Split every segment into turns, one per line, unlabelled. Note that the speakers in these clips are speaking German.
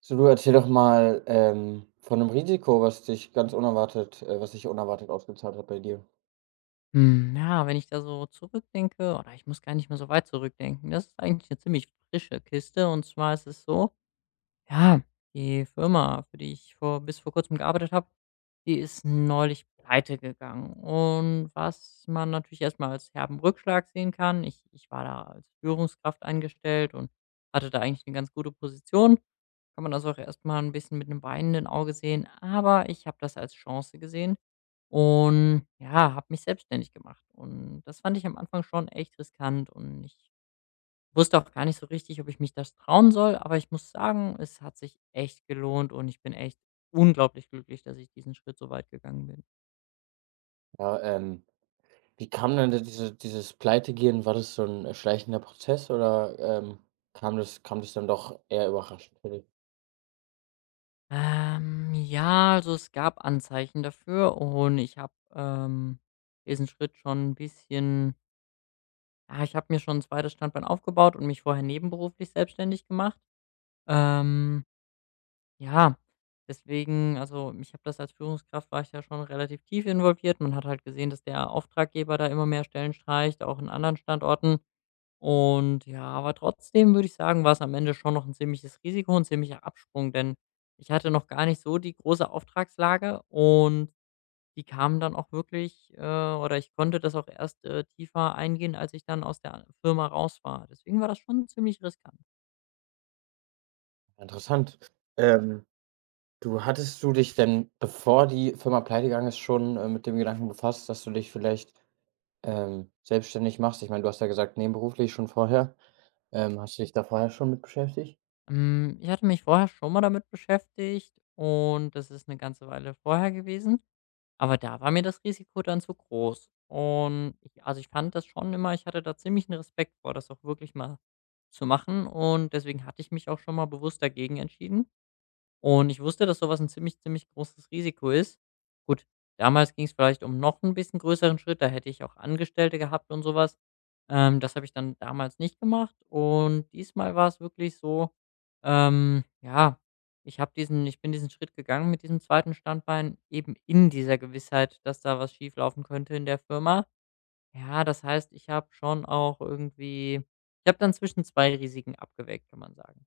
So, du erzähl doch mal, von 'nem Risiko, was sich unerwartet ausgezahlt hat bei dir.
Hm, ja, wenn ich da so zurückdenke. Oder ich muss gar nicht mehr so weit zurückdenken. Das ist eigentlich eine ziemlich frische Kiste, und zwar ist es so, ja, die Firma, für die ich vor bis vor Kurzem gearbeitet habe, die ist neulich pleite gegangen. Und was man natürlich erst mal als herben Rückschlag sehen kann: Ich war da als Führungskraft eingestellt und hatte da eigentlich eine ganz gute Position. Kann man also auch erst mal 'n bisschen mit einem weinenden Auge sehen, aber ich habe das als Chance gesehen und ja, habe mich selbstständig gemacht. Und das fand ich am Anfang schon echt riskant, und ich wusste auch gar nicht so richtig, ob ich mich das trauen soll, aber ich muss sagen, es hat sich echt gelohnt und ich bin echt unglaublich glücklich, dass ich diesen Schritt so weit gegangen bin.
Ja, wie kam denn da dieses Pleitegehen? War das so ein schleichender Prozess oder, kam das dann doch eher überraschend für dich?
Ja, also es gab Anzeichen dafür, und ich habe diesen Schritt schon ein bisschen, ja, ich habe mir schon ein zweites Standbein aufgebaut und mich vorher nebenberuflich selbstständig gemacht. Ähm, Ja, deswegen, also, ich habe das als Führungskraft war ich da schon relativ tief involviert. Man hat halt gesehen, dass der Auftraggeber da immer mehr Stellen streicht, auch in anderen Standorten. Und ja, aber trotzdem würde ich sagen, war es am Ende schon noch ein ziemliches Risiko, 'n ziemlicher Absprung, denn ich hatte noch gar nicht so die große Auftragslage, und die kamen dann auch wirklich, oder ich konnte das auch erst, tiefer eingehen, als ich dann aus der Firma raus war. Deswegen war das schon ziemlich riskant.
Interessant. Ähm, du Hattest du dich denn, bevor die Firma pleitegegangen ist, schon, mit dem Gedanken befasst, dass du dich vielleicht, selbstständig machst? Ich meine, du hast ja gesagt, nebenberuflich schon vorher. Hast du dich da vorher schon mit beschäftigt?
Hm, ich hatte mich vorher schon mal damit beschäftigt, und das ist eine ganze Weile vorher gewesen, aber da war mir das Risiko dann zu groß. Und ich, also, ich fand das schon immer, ich hatte da ziemlich einen Respekt vor, das auch wirklich mal zu machen, und deswegen hatte ich mich auch schon mal bewusst dagegen entschieden. Und ich wusste, dass so was 'n ziemlich, ziemlich großes Risiko ist. Gut, damals ging es vielleicht um noch ein bisschen größeren Schritt, da hätte ich auch Angestellte gehabt und sowas. Das habe ich dann damals nicht gemacht, und diesmal war es wirklich so, ja, ich bin diesen Schritt gegangen mit diesem zweiten Standbein eben in dieser Gewissheit, dass da was schieflaufen könnte in der Firma. Ja, das heißt, ich habe schon auch irgendwie, ich habe dann zwischen 2 Risiken abgewägt, kann man sagen.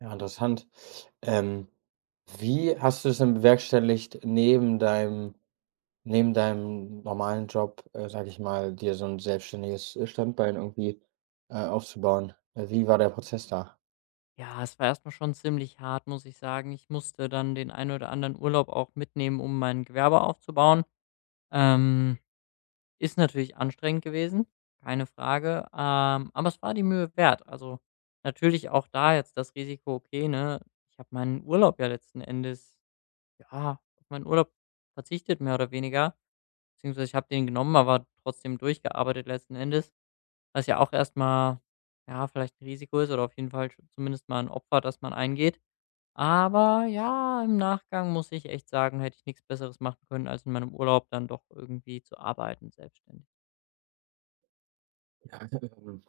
Ja, interessant. Ähm, Wie hast du es denn bewerkstelligt, neben deinem normalen Job, sage ich mal, dir so ein selbstständiges, Standbein irgendwie, aufzubauen? Wie war der Prozess da?
Ja, es war erstmal schon ziemlich hart, muss ich sagen. Ich musste dann den einen oder anderen Urlaub auch mitnehmen, um mein Gewerbe aufzubauen. Ähm, Ist natürlich anstrengend gewesen, keine Frage, aber es war die Mühe wert. Also, natürlich auch da jetzt das Risiko, okay, ne? Ich habe meinen Urlaub ja letzten Endes, ja, auf meinen Urlaub verzichtet, mehr oder weniger. Beziehungsweise ich habe den genommen, aber trotzdem durchgearbeitet letzten Endes, was ja auch erstmal, ja, vielleicht ein Risiko ist oder auf jeden Fall sch zumindest mal ein Opfer, das man eingeht. Aber ja, im Nachgang muss ich echt sagen, hätte ich nichts Besseres machen können, als in meinem Urlaub dann doch irgendwie zu arbeiten selbstständig.
Ja,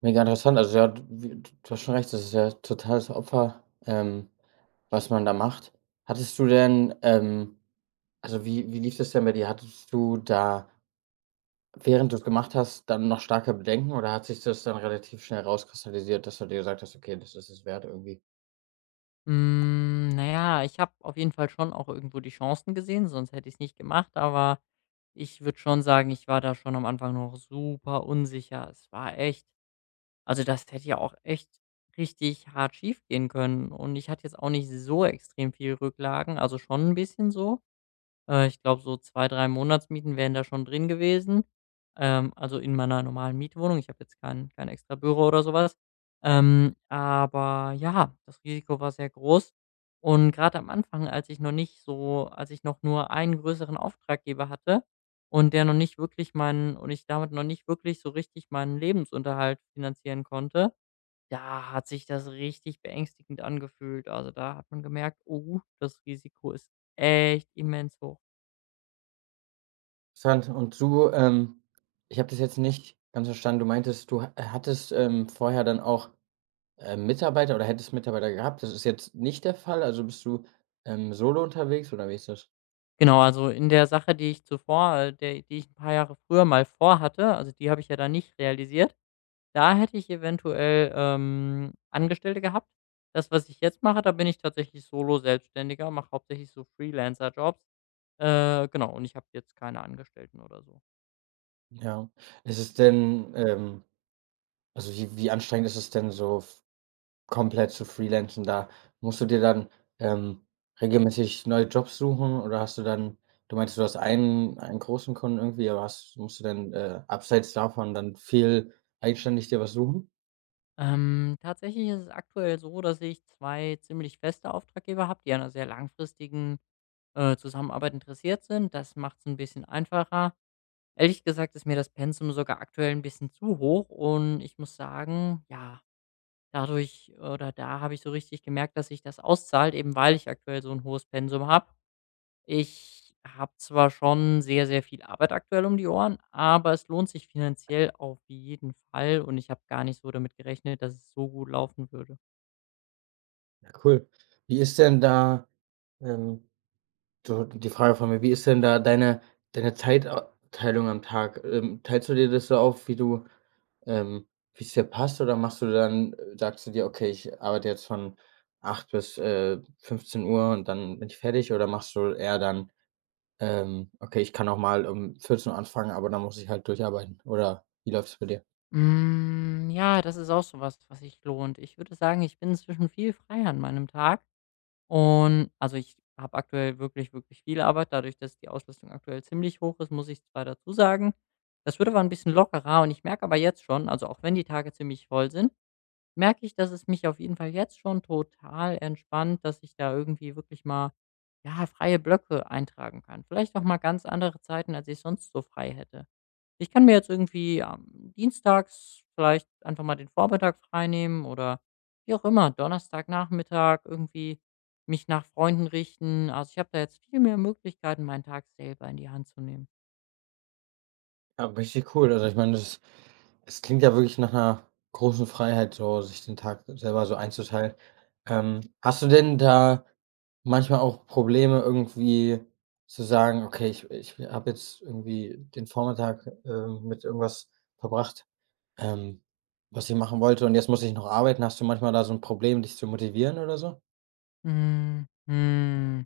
Mega interessant. Also, ja, d wie, du hast schon recht, das ist ja totales Opfer, was man da macht. Hattest du denn also, wie wie lief das denn bei dir? Hattest du da, während du es gemacht hast, dann noch starke Bedenken oder hat sich das dann relativ schnell rauskristallisiert, dass du dir gesagt hast: „Okay, das ist es wert irgendwie?"
Hm, na ja, ich habe auf jeden Fall schon auch irgendwo die Chancen gesehen, sonst hätte ich es nicht gemacht, aber ich würde schon sagen, ich war da schon am Anfang noch super unsicher. Es war echt, also, das hätte ja auch echt richtig hart schief gehen können, und ich hatte jetzt auch nicht so extrem viel Rücklagen, also schon ein bisschen so. Ich glaube, so 2, 3 Monatsmieten wären da schon drin gewesen. Also in meiner normalen Mietwohnung. Ich habe jetzt kein extra Büro oder sowas. Aber ja, das Risiko war sehr groß. Und gerade am Anfang, als ich noch nicht so, als ich noch nur einen größeren Auftraggeber hatte, und der noch nicht wirklich meinen, und ich damit noch nicht wirklich so richtig meinen Lebensunterhalt finanzieren konnte, da hat sich das richtig beängstigend angefühlt. Also, da hat man gemerkt: „Oh, das Risiko ist echt immens hoch.“
Interessant. Ich habe das jetzt nicht ganz verstanden. Du meintest, du ha hattest, vorher dann auch, Mitarbeiter oder hättest Mitarbeiter gehabt. Das ist jetzt nicht der Fall? Also, bist du, solo unterwegs oder wie ist das?
Genau, also in der Sache, die ich zuvor, der die ich ein paar Jahre früher mal vorhatte, also die habe ich ja dann nicht realisiert. Da hätte ich eventuell, Angestellte gehabt. Das, was ich jetzt mache, da bin ich tatsächlich Solo-Selbstständiger, mache hauptsächlich so Freelancer-Jobs. Genau, und ich habe jetzt keine Angestellten oder so.
Ja. Ist es denn, also, wie wie anstrengend ist es denn so f komplett zu freelancen? Da musst du dir dann, ähm, regelmäßig neue Jobs suchen oder hast du dann du meintest, du hast einen großen Kunden irgendwie, aber hast musst du dann, abseits davon dann viel eigenständig dir was suchen?
Tatsächlich ist es aktuell so, dass ich 2 ziemlich feste Auftraggeber habe, die an einer sehr langfristigen, Zusammenarbeit interessiert sind. Das macht es ein bisschen einfacher. Ehrlich gesagt ist mir das Pensum sogar aktuell ein bisschen zu hoch, und ich muss sagen, ja, dadurch oder da habe ich so richtig gemerkt, dass sich das auszahlt, eben weil ich aktuell so ein hohes Pensum habe. Ich habe zwar schon sehr, sehr viel Arbeit aktuell um die Ohren, aber es lohnt sich finanziell auf jeden Fall, und ich habe gar nicht so damit gerechnet, dass es so gut laufen würde.
Ja, cool. Wie ist denn da, ähm So, die Frage von mir, wie ist denn da deine Zeitteilung am Tag? Teilst du dir das so auf, ähm, wie es dir passt, oder machst du dann sagst du dir: „Okay, ich arbeite jetzt von 8 bis, 15 Uhr und dann bin ich fertig."? Oder machst du eher dann: „Okay, ich kann auch mal um 14:00 anfangen, aber dann muss ich halt durcharbeiten."? Oder wie läuft's bei dir?
Hm, ja, das ist auch so was, was sich lohnt. Ich würde sagen, ich bin inzwischen viel freier an meinem Tag. Und also, ich habe aktuell wirklich, wirklich viel Arbeit. Dadurch, dass die Auslastung aktuell ziemlich hoch ist, muss ich zwar dazu sagen, das wird aber ein bisschen lockerer, und ich merke aber jetzt schon, also, auch wenn die Tage ziemlich voll sind, merke ich, dass es mich auf jeden Fall jetzt schon total entspannt, dass ich da irgendwie wirklich mal, ja, freie Blöcke eintragen kann. Vielleicht auch mal ganz andere Zeiten, als ich sonst so frei hätte. Ich kann mir jetzt irgendwie, am dienstags vielleicht einfach mal den Vormittag freinehmen oder wie auch immer, Donnerstagnachmittag irgendwie mich nach Freunden richten. Also, ich habe da jetzt viel mehr Möglichkeiten, meinen Tag selber in die Hand zu nehmen.
Ja, richtig cool. Also, ich meine, das es klingt ja wirklich nach einer großen Freiheit, so sich den Tag selber so einzuteilen. Hast du denn da manchmal auch Probleme, irgendwie zu sagen: „Okay, ich habe jetzt irgendwie den Vormittag, mit irgendwas verbracht, ähm, was ich machen wollte, und jetzt muss ich noch arbeiten."? Hast du manchmal da so ein Problem, dich zu motivieren oder so?
Mhm, mhm.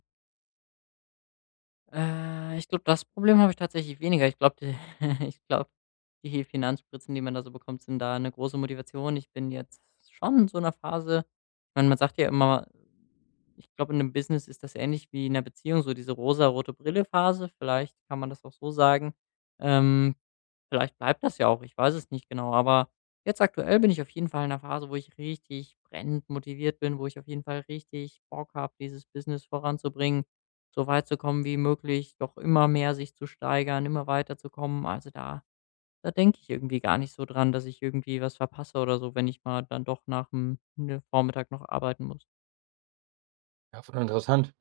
Ich glaube, das Problem habe ich tatsächlich weniger. Ich glaube, die ich glaube, die Finanzspritzen, die man da so bekommt, sind da eine große Motivation. Ich bin jetzt schon in so einer Phase, ich meine, man sagt ja immer, ich glaube, in 'nem Business ist das ähnlich wie in einer Beziehung, so diese rosarote Brille-Phase. Vielleicht kann man das auch so sagen. Ähm, Vielleicht bleibt das ja auch, ich weiß es nicht genau. Aber jetzt aktuell bin ich auf jeden Fall in einer Phase, wo ich richtig brennend motiviert bin, wo ich auf jeden Fall richtig Bock habe, dieses Business voranzubringen, so weit zu kommen wie möglich, doch immer mehr sich zu steigern, immer weiterzukommen. Also da denke ich irgendwie gar nicht so dran, dass ich irgendwie was verpasse oder so, wenn ich mal dann doch nach ne, Vormittag noch arbeiten muss.
Ja, voll interessant.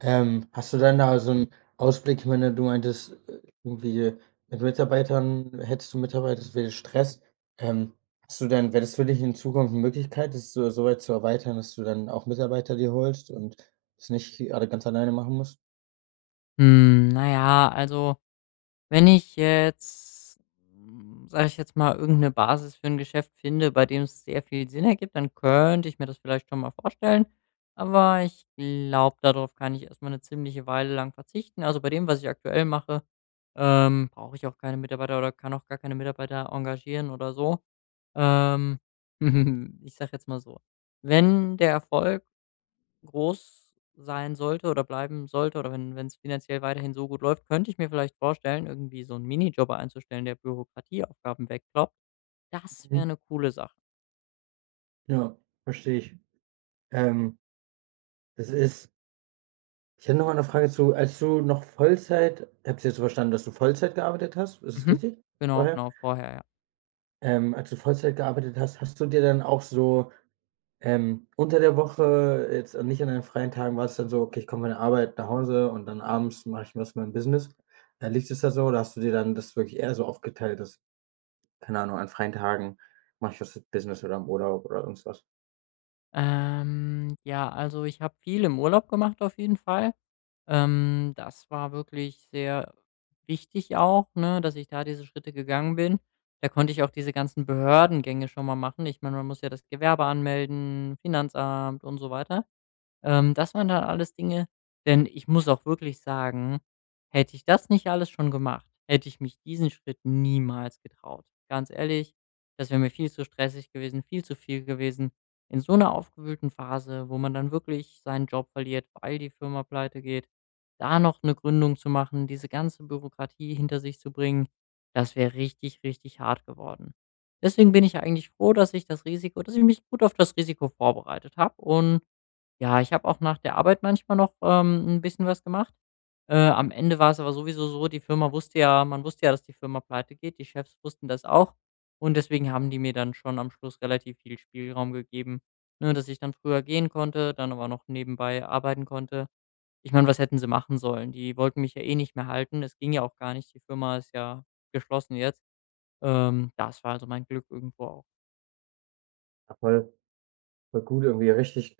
Hast du dann da so einen Ausblick? Ich meine, du meintest, irgendwie mit Mitarbeitern, hättest du Mitarbeiter, das wäre Stress. Ähm, Wäre das für dich in Zukunft eine Möglichkeit, das so so weit zu erweitern, dass du dann auch Mitarbeiter dir holst und das nicht alle ganz alleine machen musst?
Hm, na ja, also, wenn ich jetzt, hm, sage ich jetzt mal, irgendeine Basis für ein Geschäft finde, bei dem es sehr viel Sinn ergibt, dann könnte ich mir das vielleicht schon mal vorstellen. Aber ich glaube, darauf kann ich erst mal 'ne ziemliche Weile lang verzichten. Also, bei dem, was ich aktuell mache, brauche ich auch keine Mitarbeiter oder kann auch gar keine Mitarbeiter engagieren oder so. Ähm, ich sage jetzt mal so, wenn der Erfolg groß sein sollte oder bleiben sollte oder wenn es finanziell weiterhin so gut läuft, könnte ich mir vielleicht vorstellen, irgendwie so 'n Minijob einzustellen, der Bürokratieaufgaben wegkloppt. Das wäre
Mhm.
'ne coole Sache.
Ja, verstehe ich. Ähm, Das ist, ich hätte noch mal eine Frage zu, als du noch Vollzeit, ich habe es jetzt so verstanden, dass du Vollzeit gearbeitet hast, ist es
Mhm.
richtig,
Genau,
vorher?
genau, vorher, ja.
Als du Vollzeit gearbeitet hast, hast du dir dann auch so unter der Woche, jetzt nicht an den freien Tagen, war es dann so: Okay, ich komme von der Arbeit nach Hause und dann abends mache ich was mit mein Business. Liegt es da so, oder hast du dir dann das wirklich eher so aufgeteilt, dass, keine Ahnung, an freien Tagen mache ich was mit Business oder im Urlaub oder irgendwas?
Ja, also, ich habe viel im Urlaub gemacht auf jeden Fall. Das war wirklich sehr wichtig auch, ne, dass ich da diese Schritte gegangen bin. Da konnte ich auch diese ganzen Behördengänge schon mal machen. Ich meine, man muss ja das Gewerbe anmelden, Finanzamt und so weiter. Das waren dann alles Dinge, denn ich muss auch wirklich sagen, hätte ich das nicht alles schon gemacht, hätte ich mich diesen Schritt niemals getraut. Ganz ehrlich, das wäre mir viel zu stressig gewesen, viel zu viel gewesen. In so einer aufgewühlten Phase, wo man dann wirklich seinen Job verliert, weil die Firma pleite geht, da noch eine Gründung zu machen, diese ganze Bürokratie hinter sich zu bringen, das wäre richtig, richtig hart geworden. Deswegen bin ich eigentlich froh, dass ich mich gut auf das Risiko vorbereitet habe. Und ja, ich habe auch nach der Arbeit manchmal noch, 'n bisschen was gemacht. Am Ende war es aber sowieso so, die Firma wusste ja man wusste ja, dass die Firma pleite geht. Die Chefs wussten das auch, und deswegen haben die mir dann schon am Schluss relativ viel Spielraum gegeben, ne, dass ich dann früher gehen konnte, dann aber noch nebenbei arbeiten konnte. Ich meine, was hätten sie machen sollen? Die wollten mich ja eh nicht mehr halten. Es ging ja auch gar nicht. Die Firma ist ja geschlossen jetzt. Das war also mein Glück irgendwo auch.
Ja, voll voll gut, irgendwie richtig.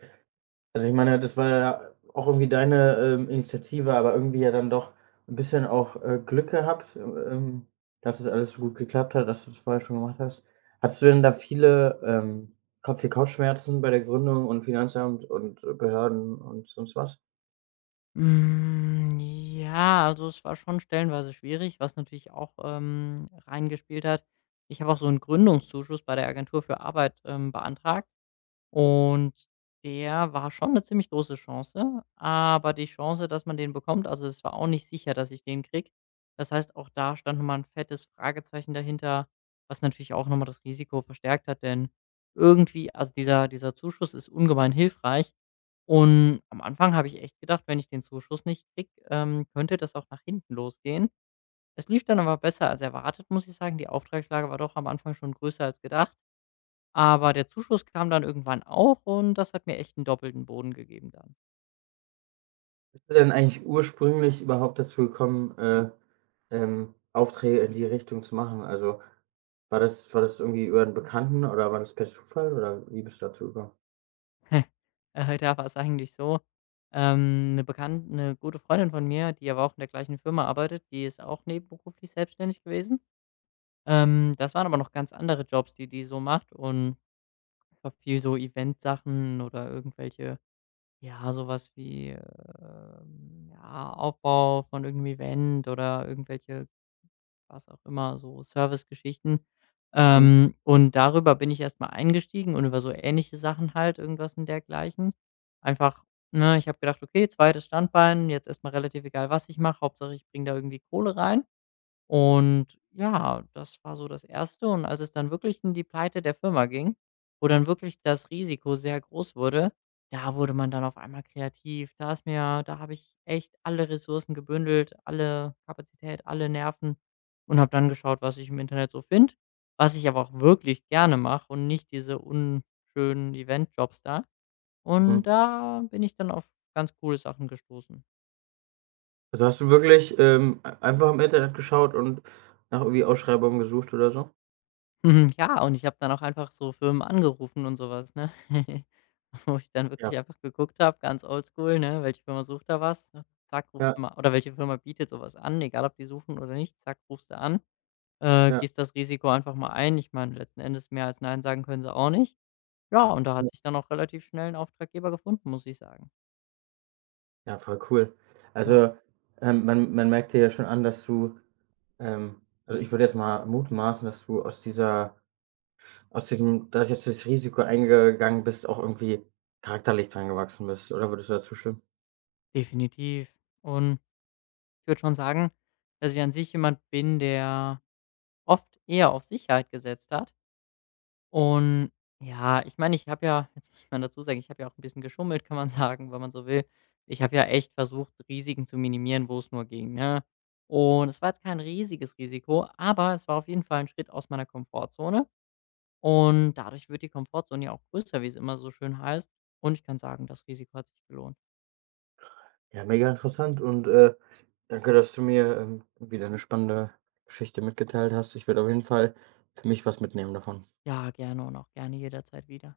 Also, ich meine, das war ja auch irgendwie deine, Initiative, aber irgendwie ja dann doch ein bisschen auch, Glück gehabt, dass es alles so gut geklappt hat, dass du's vorher schon gemacht hast. Hattest du denn da viel Kopfschmerzen bei der Gründung und Finanzamt und Behörden und sonst was?
Hm, ja, also es war schon stellenweise schwierig, was natürlich auch, reingespielt hat. Ich habe auch so einen Gründungszuschuss bei der Agentur für Arbeit, beantragt. Und der war schon eine ziemlich große Chance, aber die Chance, dass man den bekommt, also, es war auch nicht sicher, dass ich den kriege. Das heißt, auch da stand noch mal 'n fettes Fragezeichen dahinter, was natürlich auch noch mal das Risiko verstärkt hat, denn irgendwie, also, dieser Zuschuss ist ungemein hilfreich. Und am Anfang habe ich echt gedacht, wenn ich den Zuschuss nicht kriege, könnte das auch nach hinten losgehen. Es lief dann aber besser als erwartet, muss ich sagen. Die Auftragslage war doch am Anfang schon größer als gedacht. Aber der Zuschuss kam dann irgendwann auch, und das hat mir echt einen doppelten Boden gegeben dann.
Bist du denn eigentlich ursprünglich überhaupt dazu gekommen, Aufträge in die Richtung zu machen? Also, war das irgendwie über einen Bekannten oder war das per Zufall, oder wie bist du dazu gekommen?
Da war es eigentlich so, 'ne gute Freundin von mir, die aber auch in der gleichen Firma arbeitet, die ist auch nebenberuflich selbstständig gewesen. Das waren aber noch ganz andere Jobs, die die so macht, und ich glaube, viel so Eventsachen oder irgendwelche, ja, sowas wie, ja, Aufbau von irgend 'nem Event oder irgendwelche, was auch immer, so Servicegeschichten.
Mhm,
Und darüber bin ich erst mal eingestiegen und über so ähnliche Sachen halt, irgendwas in dergleichen. Einfach, ne, ich habe gedacht: „Okay, zweites Standbein, jetzt erst mal relativ egal, was ich mache, Hauptsache ich bringe da irgendwie Kohle rein.“ Und ja, das war so das Erste. Und als es dann wirklich in die Pleite der Firma ging, wo dann wirklich das Risiko sehr groß wurde, da wurde man dann auf einmal kreativ. Da ist mir Da habe ich echt alle Ressourcen gebündelt, alle Kapazität, alle Nerven, und habe dann geschaut, was ich im Internet so finde, was ich aber auch wirklich gerne mache und nicht diese unschönen Eventjobs da. Und
mhm.
da bin ich dann auf ganz coole Sachen gestoßen.
Also, hast du wirklich, ei einfach im Internet geschaut und nach irgendwie Ausschreibungen gesucht oder so?
Mhm, ja, und ich habe dann auch einfach so Firmen angerufen und sowas, ne? Wo ich dann
Ja,
wirklich einfach geguckt habe, ganz oldschool, ne, welche Firma sucht da was? Ne, zack, rufst du
ja,
mal, oder welche Firma bietet sowas an, egal ob die suchen oder nicht, zack, rufst du an,
ja,
gehst das Risiko einfach mal ein. Ich meine, letzten Endes mehr als nein sagen können sie auch nicht. Ja, und da hat
ja.
sich dann auch relativ schnell ein Auftraggeber gefunden, muss ich sagen.
Ja, voll cool.
Ja,
Also, man merkt dir ja schon an, dass ähm also, ich würde jetzt mal mutmaßen, dass du aus dieser aus diesem dadurch, dass du das Risiko eingegangen bist, auch irgendwie charakterlich dran gewachsen bist, oder würdest du dazu stimmen?
definitiv. Und ich würde schon sagen, dass ich an sich jemand bin, der oft eher auf Sicherheit gesetzt hat. Und ja, ich meine, ich habe ja jetzt muss man dazu sagen, ich habe ja auch ein bisschen geschummelt, kann man sagen, wenn man so will. Ich habe ja echt versucht, Risiken zu minimieren, wo es nur ging, ne? Und es war jetzt kein riesiges Risiko, aber es war auf jeden Fall ein Schritt aus meiner Komfortzone. Und dadurch wird die Komfortzone ja auch größer, wie es immer so schön heißt. Und ich kann sagen, das Risiko hat sich gelohnt.
Ja, mega interessant, und, danke, dass du mir, wieder eine spannende Geschichte mitgeteilt hast. Ich werde auf jeden Fall für mich was mitnehmen davon.
Ja, gerne und auch gerne jederzeit wieder.